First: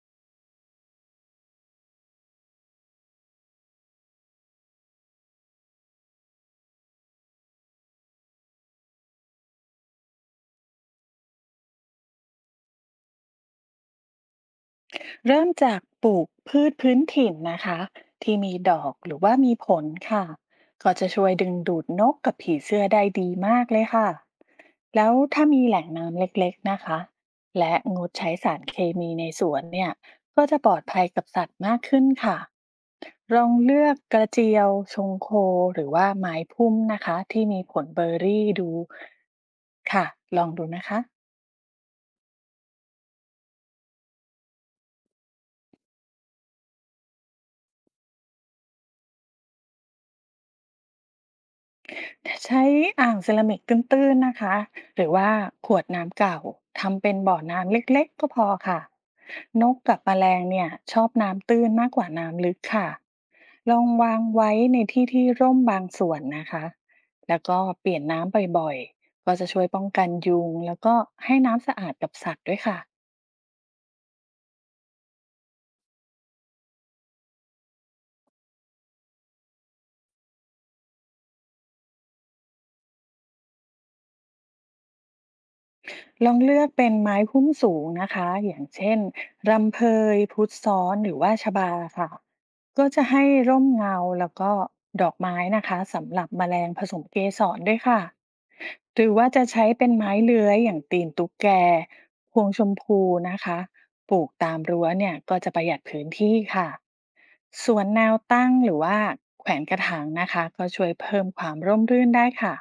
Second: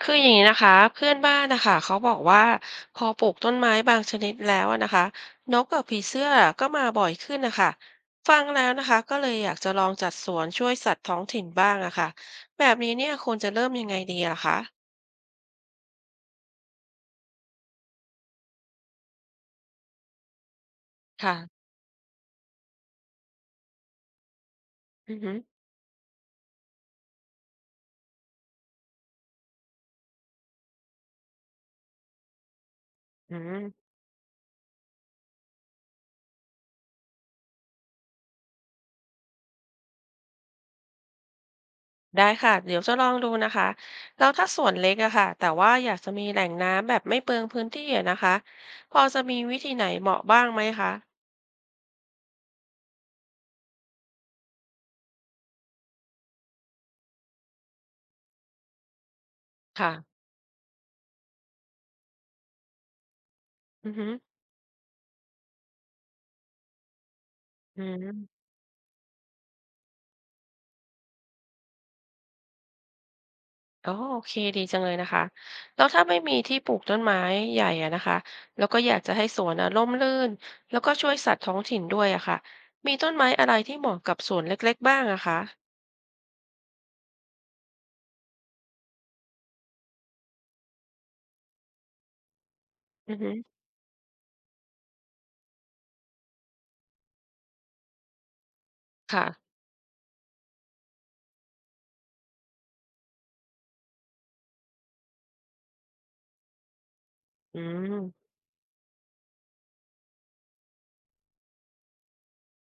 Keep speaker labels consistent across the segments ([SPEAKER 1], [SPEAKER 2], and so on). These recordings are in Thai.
[SPEAKER 1] คืออย่างนี้นะคะเพื่อนบ้านนะคะเขาบอกว่าพอปลูกต้นไม้บางชนิดแล้วอะนะคะนกกับผีเสื้อก็มาบ่อยขึ้นนะคะฟังแล้วนะคะก็เลยอยากจะลองจัดสวนช่วยสัตว์ท้องถิ่นบ้างอะค่ะแบบนี้เนี่ยควรจะเริ่มยังไงดีล่ะคะ
[SPEAKER 2] เริ่มจากปลูกพืชพื้นถิ่นนะคะที่มีดอกหรือว่ามีผลค่ะก็จะช่วยดึง
[SPEAKER 1] ค่ะ
[SPEAKER 2] ดูดนกกับผีเสื้อได้ดีมากเลยค่ะแล้ว
[SPEAKER 1] อือหือ
[SPEAKER 2] ถ้ามีแหล่งน้ำเล็กๆนะคะและงดใช้สารเคมีในสวนเนี่ยก็จะปลอดภัยกับสัตว์มากขึ้นค่ะ
[SPEAKER 1] อื
[SPEAKER 2] ลองเลื
[SPEAKER 1] ม
[SPEAKER 2] อกกระเจียวชงโคหรือว่าไม้พุ่มนะคะที่มีผลเบอร์รี่ดูค่ะลองดูนะคะ
[SPEAKER 1] ได้ค่ะเดี๋ยวจะลองดูนะคะแล้วถ้าสวนเล็กอะค่ะแต่ว่าอยากจะมีแหล่งน้ำแบบไม่เปลืองพื้นที่อะนะคะพอจะมีวิธีไหนเหมาะบ้างไหมคะ
[SPEAKER 2] ใช้อ่างเซรามิกตื้นๆนะคะหรือว่าขวดน้ำเก่าทำเป็นบ่อน้ำเล็กๆก็พอค่ะนกกับแม
[SPEAKER 1] ค่ะ
[SPEAKER 2] ลงเนี่ยชอบน้ำตื้นมากกว่าน้ำลึกค่ะลอง
[SPEAKER 1] อือหือ
[SPEAKER 2] วางไว้ในที่ที่ร่มบางส่วนนะคะแล้วก็
[SPEAKER 1] อื
[SPEAKER 2] เปลี่ยนน้
[SPEAKER 1] ม
[SPEAKER 2] ำบ่อยๆก็จะช่วยป้องกันยุงแล้วก็ให้น้ำสะอาดกับสัตว์ด้วยค่ะ
[SPEAKER 1] อ๋อโอเคดีจังเลยนะคะแล้วถ้าไม่มีที่ปลูกต้นไม้ใหญ่อะนะคะแล้วก็อยากจะให้สวนอะร่มรื่นแล้วก็ช่วยสัตว์ท้องถิ่นด้วยอะค่ะมีต้นไม้อะไรที่เหมาะกับสวนเล็กๆบ้างอะคะ
[SPEAKER 2] ลองเลือกเป็นไม้พุ่มสูงนะคะอย่างเช่นรำเพยพุทธซ้อนหรือว่าชบาค่ะก็จะ
[SPEAKER 1] อือ
[SPEAKER 2] ให้
[SPEAKER 1] ฮึ
[SPEAKER 2] ร่มเงาแล้วก็ดอกไม้นะคะสำหรับแมลงผสมเกสรด้วยค่ะหรือ
[SPEAKER 1] ค่ะ
[SPEAKER 2] ว่าจะใช้เป็นไม้เลื้อยอย่างตีนตุ๊กแกพวงชมพูนะคะปลูกตามรั้วเนี่ยก็จะประหยัดพื้นที่ค่ะ
[SPEAKER 1] อื
[SPEAKER 2] ส่วนแนว
[SPEAKER 1] ม
[SPEAKER 2] ตั้งหรือว่าแขวนกระถางนะคะก็ช่วยเพิ่มความร่มรื่นได้ค่ะ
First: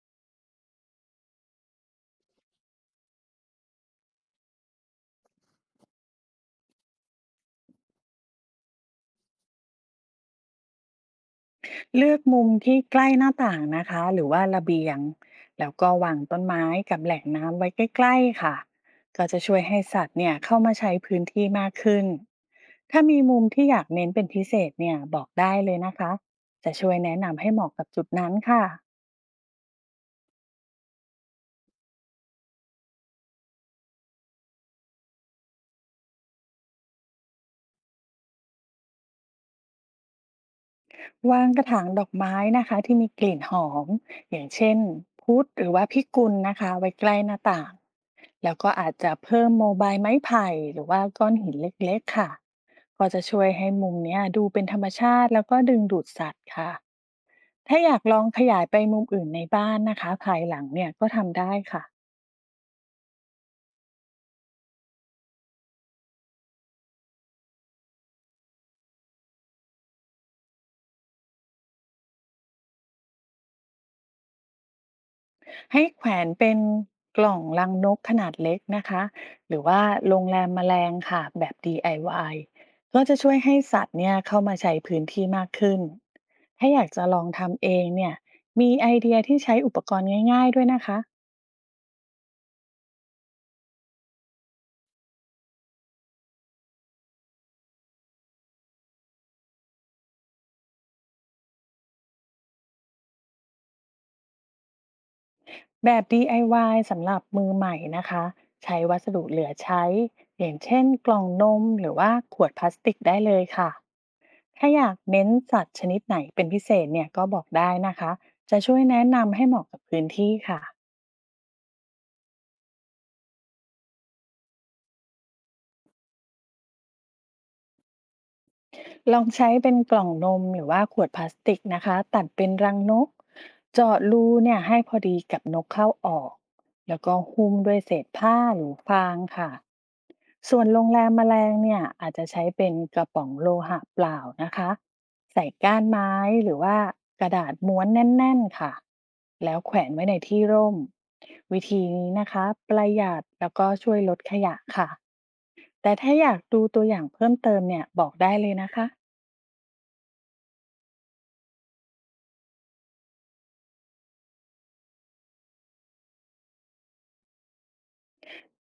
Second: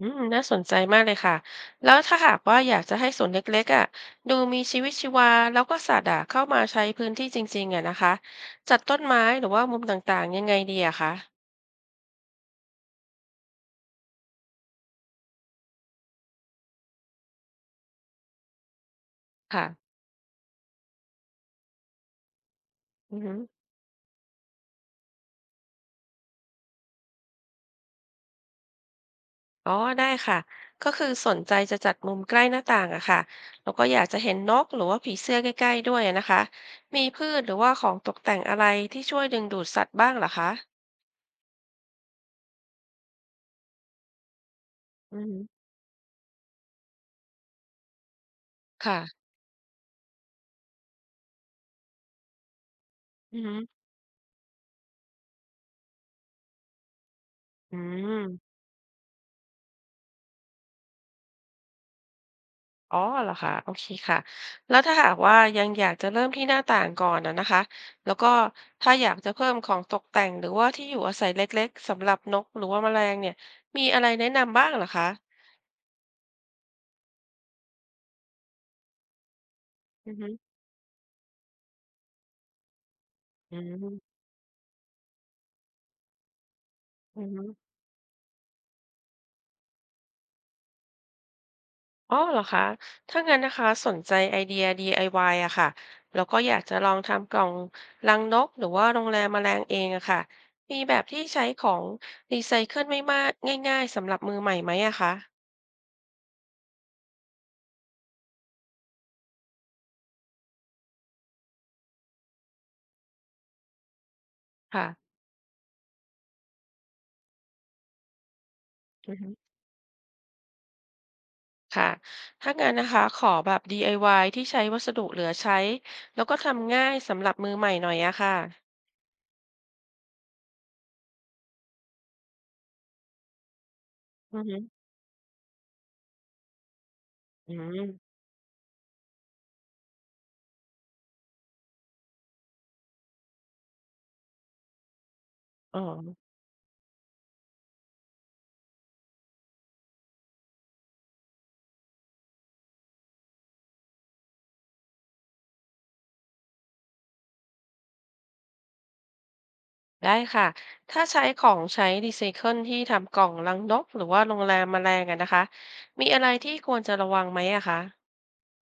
[SPEAKER 1] อืมน่าสนใจมากเลยค่ะแล้วถ้าหากว่าอยากจะให้สวนเล็กๆอะดูมีชีวิตชีวาแล้วก็สัตว์อะเข้ามาใช้พื้นที่จริงๆอะนะคะจัดต้นไม้หรือว่ามุมต่างๆยังไงดีอะคะ
[SPEAKER 2] เลือกมุมที่ใกล้หน้าต่างนะคะหรือว่าระเบียงแล้วก็วางต้นไม้กับแหล่งน้ำไว้ใกล้ๆค่ะก็จะช่วย
[SPEAKER 1] ค่ะ
[SPEAKER 2] ให้สัตว์เนี่ยเข้ามาใช้พื้นที่มากขึ้นถ้า
[SPEAKER 1] อื
[SPEAKER 2] มี
[SPEAKER 1] อฮึ
[SPEAKER 2] มุมที่อยากเน้นเป็นพิเศษเนี่ยบอกได้เลยนะคะจะช่วยแนะนำให้เหมาะกับจุดนั้นค่ะ
[SPEAKER 1] อ๋อได้ค่ะก็คือสนใจจะจัดมุมใกล้หน้าต่างอะค่ะแล้วก็อยากจะเห็นนกหรือว่าผีเสื้อใกล้ๆด้วยอะนะคะมีพืชหรือว่าของตกแต่งอะไรที่ช่วยดึงดูดสัตว์บ้างเหรอคะ
[SPEAKER 2] วางกระถางดอกไม้นะคะที่มีกลิ่นหอมอย่างเช่น
[SPEAKER 1] อื
[SPEAKER 2] พุทธห
[SPEAKER 1] ม
[SPEAKER 2] รือว่าพิกุลนะคะไว้ใกล้หน้าต่างแล้วก็อาจ
[SPEAKER 1] ค่ะ
[SPEAKER 2] จะเพิ่มโมบายไม้ไผ่หรือว่าก้อนหินเล็กๆค่ะก็จะ
[SPEAKER 1] อื
[SPEAKER 2] ช่วยให้
[SPEAKER 1] ม
[SPEAKER 2] มุมเนี้ยดูเป็นธรรมชาติแล้วก็ดึงดูดสัตว์ค่ะ
[SPEAKER 1] อื
[SPEAKER 2] ถ้าอยากลองข
[SPEAKER 1] ม
[SPEAKER 2] ยายไปมุมอื่นในบ้านนะคะภายหลังเนี่ยก็ทำได้ค่ะ
[SPEAKER 1] อ๋อเหรอคะโอเคค่ะแล้วถ้าหากว่ายังอยากจะเริ่มที่หน้าต่างก่อนอะนะคะแล้วก็ถ้าอยากจะเพิ่มของตกแต่งหรือว่าที่อยู่อาศัยเล็กๆสำหรับนกหรือว่าแมลงเนี่ยมีอะไรแนะนำบ้างเหรอคะ
[SPEAKER 2] ให้แขวนเป็นกล่องรังนกขนาดเล็กนะคะหรือว่า
[SPEAKER 1] อื
[SPEAKER 2] โร
[SPEAKER 1] อ
[SPEAKER 2] ง
[SPEAKER 1] ฮึ
[SPEAKER 2] แรมแมลงค่ะแบบ DIY ก็จะช่วยให้
[SPEAKER 1] อื
[SPEAKER 2] สัตว์เนี่
[SPEAKER 1] ม
[SPEAKER 2] ยเข้ามาใช้พื้นที่มากขึ้น ถ้าอยากจะล
[SPEAKER 1] อื
[SPEAKER 2] องทำเอ
[SPEAKER 1] ม
[SPEAKER 2] งเนี่ยมีไอเดียที่ใช้อุปกรณ์ง่ายๆด้วยนะคะ
[SPEAKER 1] อ๋อเหรอคะถ้างั้นนะคะสนใจไอเดีย DIY อวายอะค่ะแล้วก็อยากจะลองทำกล่องรังนกหรือว่าโรงแรมแมลงเองอะค่ะมีแบบที่ใช้ของรีไซเคิลไม่มากง่ายๆสำหรับมือใหม่ไหมอะคะ
[SPEAKER 2] แบบ DIY สำหรับมือใหม่นะคะใช้วัสดุเหลือใช้อย่างเช่นกล่องนมหรือว่าขวดพลาสติกได้เลยค่ะ ถ้าอ
[SPEAKER 1] ค่ะ
[SPEAKER 2] ยากเน้นสัตว์ชนิดไหนเป็นพิเศษเนี่ยก็บอกได้นะคะจะช่วยแนะ
[SPEAKER 1] อือฮึ
[SPEAKER 2] นำให้เหมาะกับพื้นที่ค่ะ
[SPEAKER 1] ค่ะถ้างั้นนะคะขอแบบ DIY ที่ใช้วัสดุเหลือใช้แล้วก็ทำง่ายสำหรับมือใหม่หน่อยอะค่ะ
[SPEAKER 2] ลองใช้เป็นกล่องนมหรือว่าขวดพลาสติกนะคะตัดเป็นรังนกเจาะรู
[SPEAKER 1] อือ
[SPEAKER 2] เนี่
[SPEAKER 1] ฮึ
[SPEAKER 2] ยให้พอดีกับนกเข้าออกแล้วก็หุ้
[SPEAKER 1] อื
[SPEAKER 2] มด้วยเศษ
[SPEAKER 1] ม
[SPEAKER 2] ผ้าหรือฟางค่ะส่วนโรงแรมแมลงเนี่ยอาจจะใช้เป็นกระป๋องโลหะเปล่านะคะใส่
[SPEAKER 1] อ๋
[SPEAKER 2] ก้า
[SPEAKER 1] อ
[SPEAKER 2] นไม้หรือว่ากระดาษม้วนแน่นๆค่ะแล้วแขวนไว้ในที่ร่มวิธีนี้นะคะประหยัดแล้วก็ช่วยลดขยะค่ะแต่ถ้าอยากดูตัวอย่างเพิ่มเติมเนี่ยบอกได้เลยนะคะ
[SPEAKER 1] ได้ค่ะ ถ้าใช้ของใช้รีไซเคิลที่ทำกล่องรังนกหรือว่าโรงแรมแมลงอะนะคะมีอะไรที่ควรจะระวังไหมอะคะ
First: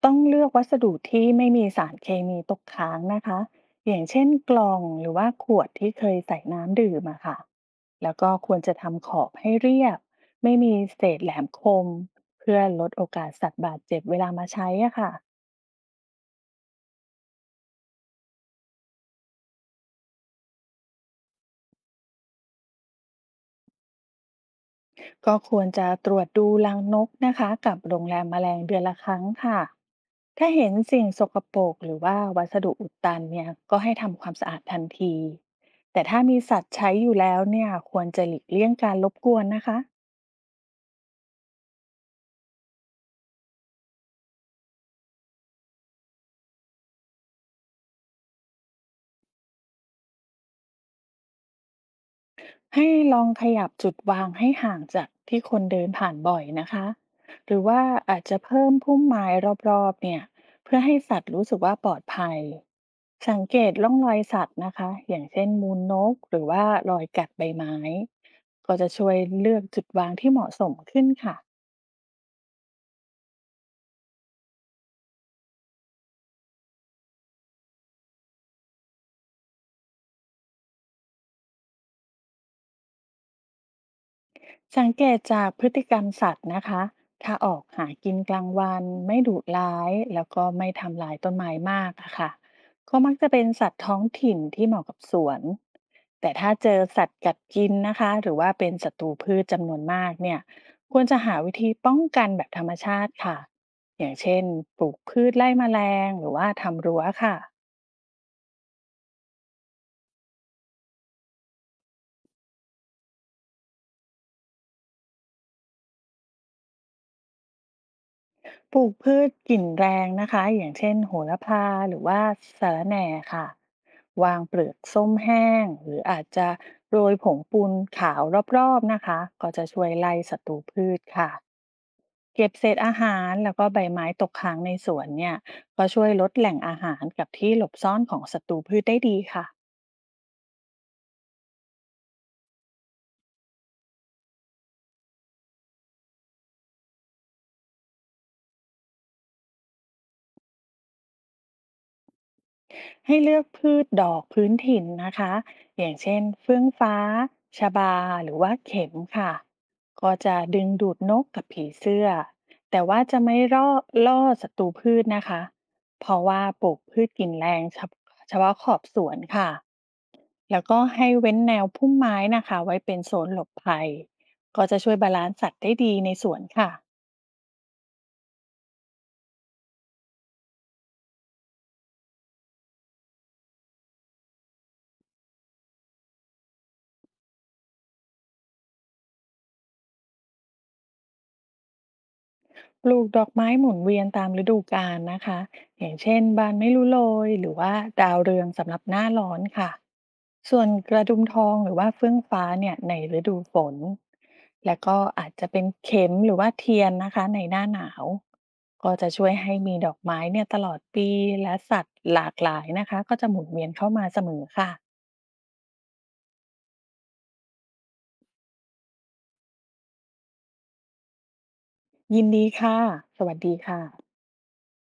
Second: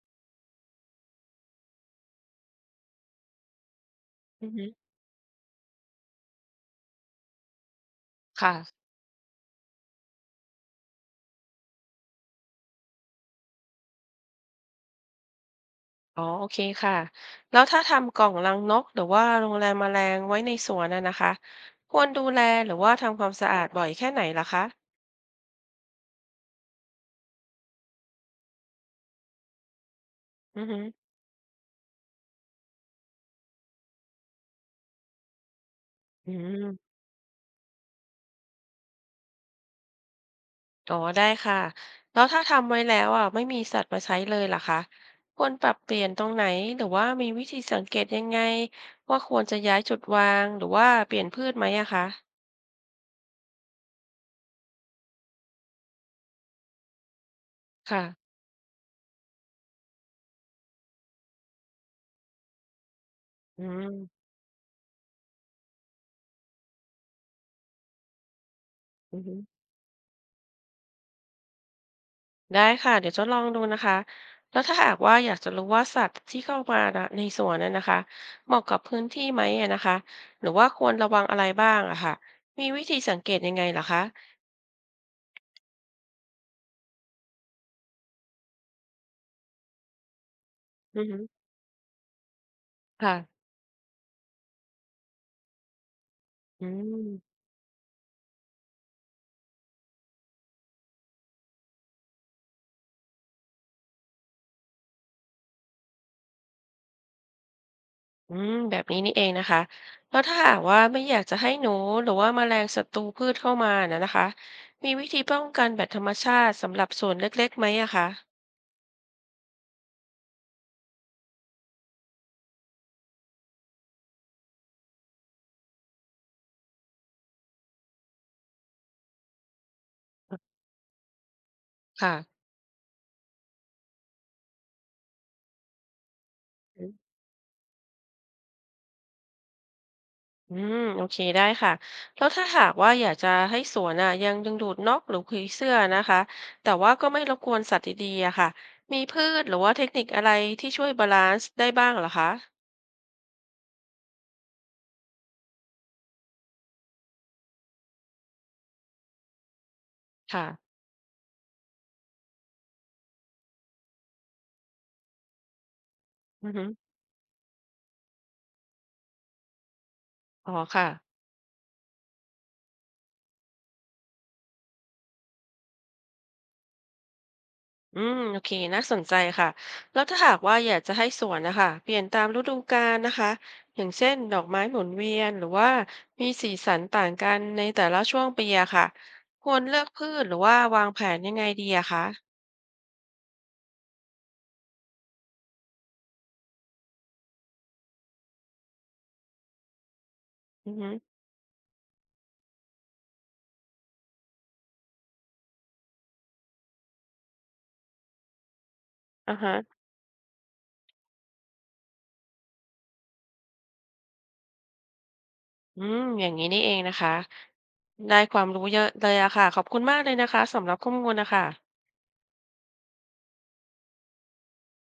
[SPEAKER 2] ต้องเลือกวัสดุที่ไม่มีสารเคมีตกค้างนะคะอย่างเช่น
[SPEAKER 1] อื
[SPEAKER 2] ก
[SPEAKER 1] อฮึ
[SPEAKER 2] ล่องหรือว่าขวดที่เคยใส่น้ำดื่มอะค่ะแล้วก็ควรจะ
[SPEAKER 1] ค่ะ
[SPEAKER 2] ทำขอบให้เรียบไม่มีเศษแหลมคมเพื่อลดโอกาสสัตว์บาดเจ็บเวลามาใช้อะค่ะ
[SPEAKER 1] อ๋อ โอเคค่ะ แล้วถ้าทำกล่องรังนกหรือว่าโรงแรมแมลงไว้ในสวนอะนะคะควรดูแลหรือว่าทำความสะอาดบ่อยแค่ไหนล่ะคะ
[SPEAKER 2] ก็ควรจะตรวจดูรังนกนะคะกับโรงแรมแมลงเดือนละครั้งค่ะถ้า
[SPEAKER 1] อือ
[SPEAKER 2] เห็น
[SPEAKER 1] ฮึ
[SPEAKER 2] สิ่งสกปรกหรือว่าวัสดุอุดตันเนี่ยก็ให้ทำความสะอาดทันที แต่ถ้า
[SPEAKER 1] อื
[SPEAKER 2] มีสัตว์ใช้
[SPEAKER 1] ม
[SPEAKER 2] อยู่แล้วเนี่ยควรจะหลีกเลี่ยงการรบกวนนะคะ
[SPEAKER 1] อ๋อได้ค่ะแล้วถ้าทำไว้แล้วอ่ะไม่มีสัตว์มาใช้เลยล่ะคะควรปรับเปลี่ยนตรงไหนหรือว่ามีวิธีสังเกตยังไงว่าควรจะย้ายจุดวางหรือว่าเปลี่ยนพืชไหมอะคะ
[SPEAKER 2] ให้ลองขยับจุดวางให้ห่างจากที่คนเดินผ่านบ่อยนะคะหรือว่าอาจ
[SPEAKER 1] ค่ะ
[SPEAKER 2] จะเพิ่มพุ่มไม้รอบๆเนี่ยเพื่อให้สัตว์รู้สึกว่าปลอดภัยสังเก
[SPEAKER 1] อื
[SPEAKER 2] ตร่องรอย
[SPEAKER 1] ม
[SPEAKER 2] สัตว์นะคะอย่างเช่นมูลนกหรือว่ารอยกัดใบไม้ก็จะช่วย
[SPEAKER 1] อือฮึ
[SPEAKER 2] เลือกจุดวางที่เหมาะสมขึ้นค่ะ
[SPEAKER 1] ได้ค่ะเดี๋ยวจะลองดูนะคะแล้วถ้าหากว่าอยากจะรู้ว่าสัตว์ที่เข้ามานะในสวนนั้นนะคะเหมาะกับพื้นที่ไหมอะนะคะหรือว่าควรระวังอะไรบ้างอะค่ะมีวิธีสังเกตยังไงล่ะคะ
[SPEAKER 2] สังเกตจากพฤติกรรมสัตว์นะคะถ้าออกหากินกลางวันไม่ดุร้ายแล้วก็ไม่
[SPEAKER 1] อื
[SPEAKER 2] ทำ
[SPEAKER 1] อ
[SPEAKER 2] ลาย
[SPEAKER 1] ฮึ
[SPEAKER 2] ต้นไม้มากอะค่ะก็มั
[SPEAKER 1] ค่ะ
[SPEAKER 2] กจะเป็นสัตว์ท้องถิ่นที่เหมาะกับสวน แต่ถ้า
[SPEAKER 1] อื
[SPEAKER 2] เจอสัตว์กั
[SPEAKER 1] ม
[SPEAKER 2] ดกินนะคะหรือว่าเป็นศัตรูพืชจำนวนมากเนี่ยควรจะหาวิธีป้องกันแบบธรรมชาติค่ะอย่างเช่นปลูกพืชไล่แมลงหรือว่าทำรั้วค่ะ
[SPEAKER 1] อืมแบบนี้นี่เองนะคะแล้วถ้าหากว่าไม่อยากจะให้หนูหรือว่าแมลงศัตรูพืชเข้ามานะนะคะมีวิธีป้องกันแบบธรรมชาติสำหรับสวนเล็กๆไหมอะคะ
[SPEAKER 2] ปลูกพืชกลิ่นแรงนะคะอย่างเช่นโหระพาหรือว่าสะระแหน่ค่ะวางเปลือกส้มแห้งหรืออาจจะโรยผงปูนขาวรอบๆนะคะก็จะช่วยไล่ศัตรูพืชค่ะ
[SPEAKER 1] ค่ะ
[SPEAKER 2] เก็บเศษอาหารแล้วก็ใบไม้ตกค้างในสวนเนี่ยก็ช่วยลดแหล่งอา
[SPEAKER 1] อืม
[SPEAKER 2] หารกับที่หลบซ่อนของศัตรูพืชได้ดีค่ะ
[SPEAKER 1] อืมโอเคได้ค่ะแล้วถ้าหากว่าอยากจะให้สวนอะยังดึงดูดนกหรือผีเสื้อนะคะแต่ว่าก็ไม่รบกวนสัตว์ดีๆอะค่ะมีพืชหรือว่าเทคนิคอะไรที่ช่วยบาลานซ์ได้บ้างเหรอคะ
[SPEAKER 2] ให้เลือกพืชดอกพื้นถิ่นนะคะอย่างเช่นเฟื่องฟ้าชบาหรือว่าเข็มค่ะก็จะดึง
[SPEAKER 1] ค่ะ
[SPEAKER 2] ดูดนกกับผีเสื้อ แต่ว่าจะไม่ล่อศัตรูพืชนะคะเพราะว่า
[SPEAKER 1] อือฮึ
[SPEAKER 2] ปลูกพืชกินแรงเฉพาะขอบสวนค่ะ
[SPEAKER 1] อ๋อ
[SPEAKER 2] แล้วก็
[SPEAKER 1] ค่ะ
[SPEAKER 2] ให้เว้นแนวพุ่มไม้นะคะไว้เป็นโซนหลบภัย ก็จะช่วยบาลานซ์สัตว์ได้ดีในสวนค่ะ
[SPEAKER 1] อืมโอเคน่าสนใจค่ะแล้วถ้าหากว่าอยากจะให้สวนนะคะเปลี่ยนตามฤดูกาลนะคะอย่างเช่นดอกไม้หมุนเวียนหรือว่ามีสีสันต่างกันในแต่ละช่วงปีอะค่ะควรเลือกพืชหรือว่าวางแผนยังไงดีอะคะ
[SPEAKER 2] ปลูกดอกไม้หมุนเวียนตามฤดูกาลนะคะอย่างเช่นบานไม่รู้โรยหรือว่าดาวเรืองสำหรับหน้าร้อนค่ะส่วน
[SPEAKER 1] อือฮึ
[SPEAKER 2] กระดุมทองหรือว่าเฟื่องฟ้าเนี่ยในฤดูฝนแล้วก็อาจจะเป็นเข็มหรือว่าเทียนนะคะในหน้าหนาวก็จะช่วย
[SPEAKER 1] อ่าฮะ
[SPEAKER 2] ให้มีดอกไม้เนี่ยตลอดปีและสัตว์หลากหลายนะคะก็จะหมุนเวียนเข้ามาเสมอค่ะ
[SPEAKER 1] อืมอย่างนี้นี่เองนะคะได้ความรู้เยอะเลยอะค่ะขอบคุณมากเลยนะคะสำหรับข้อมูลนะคะ
[SPEAKER 2] ยินดีค่ะสวัสดีค่ะ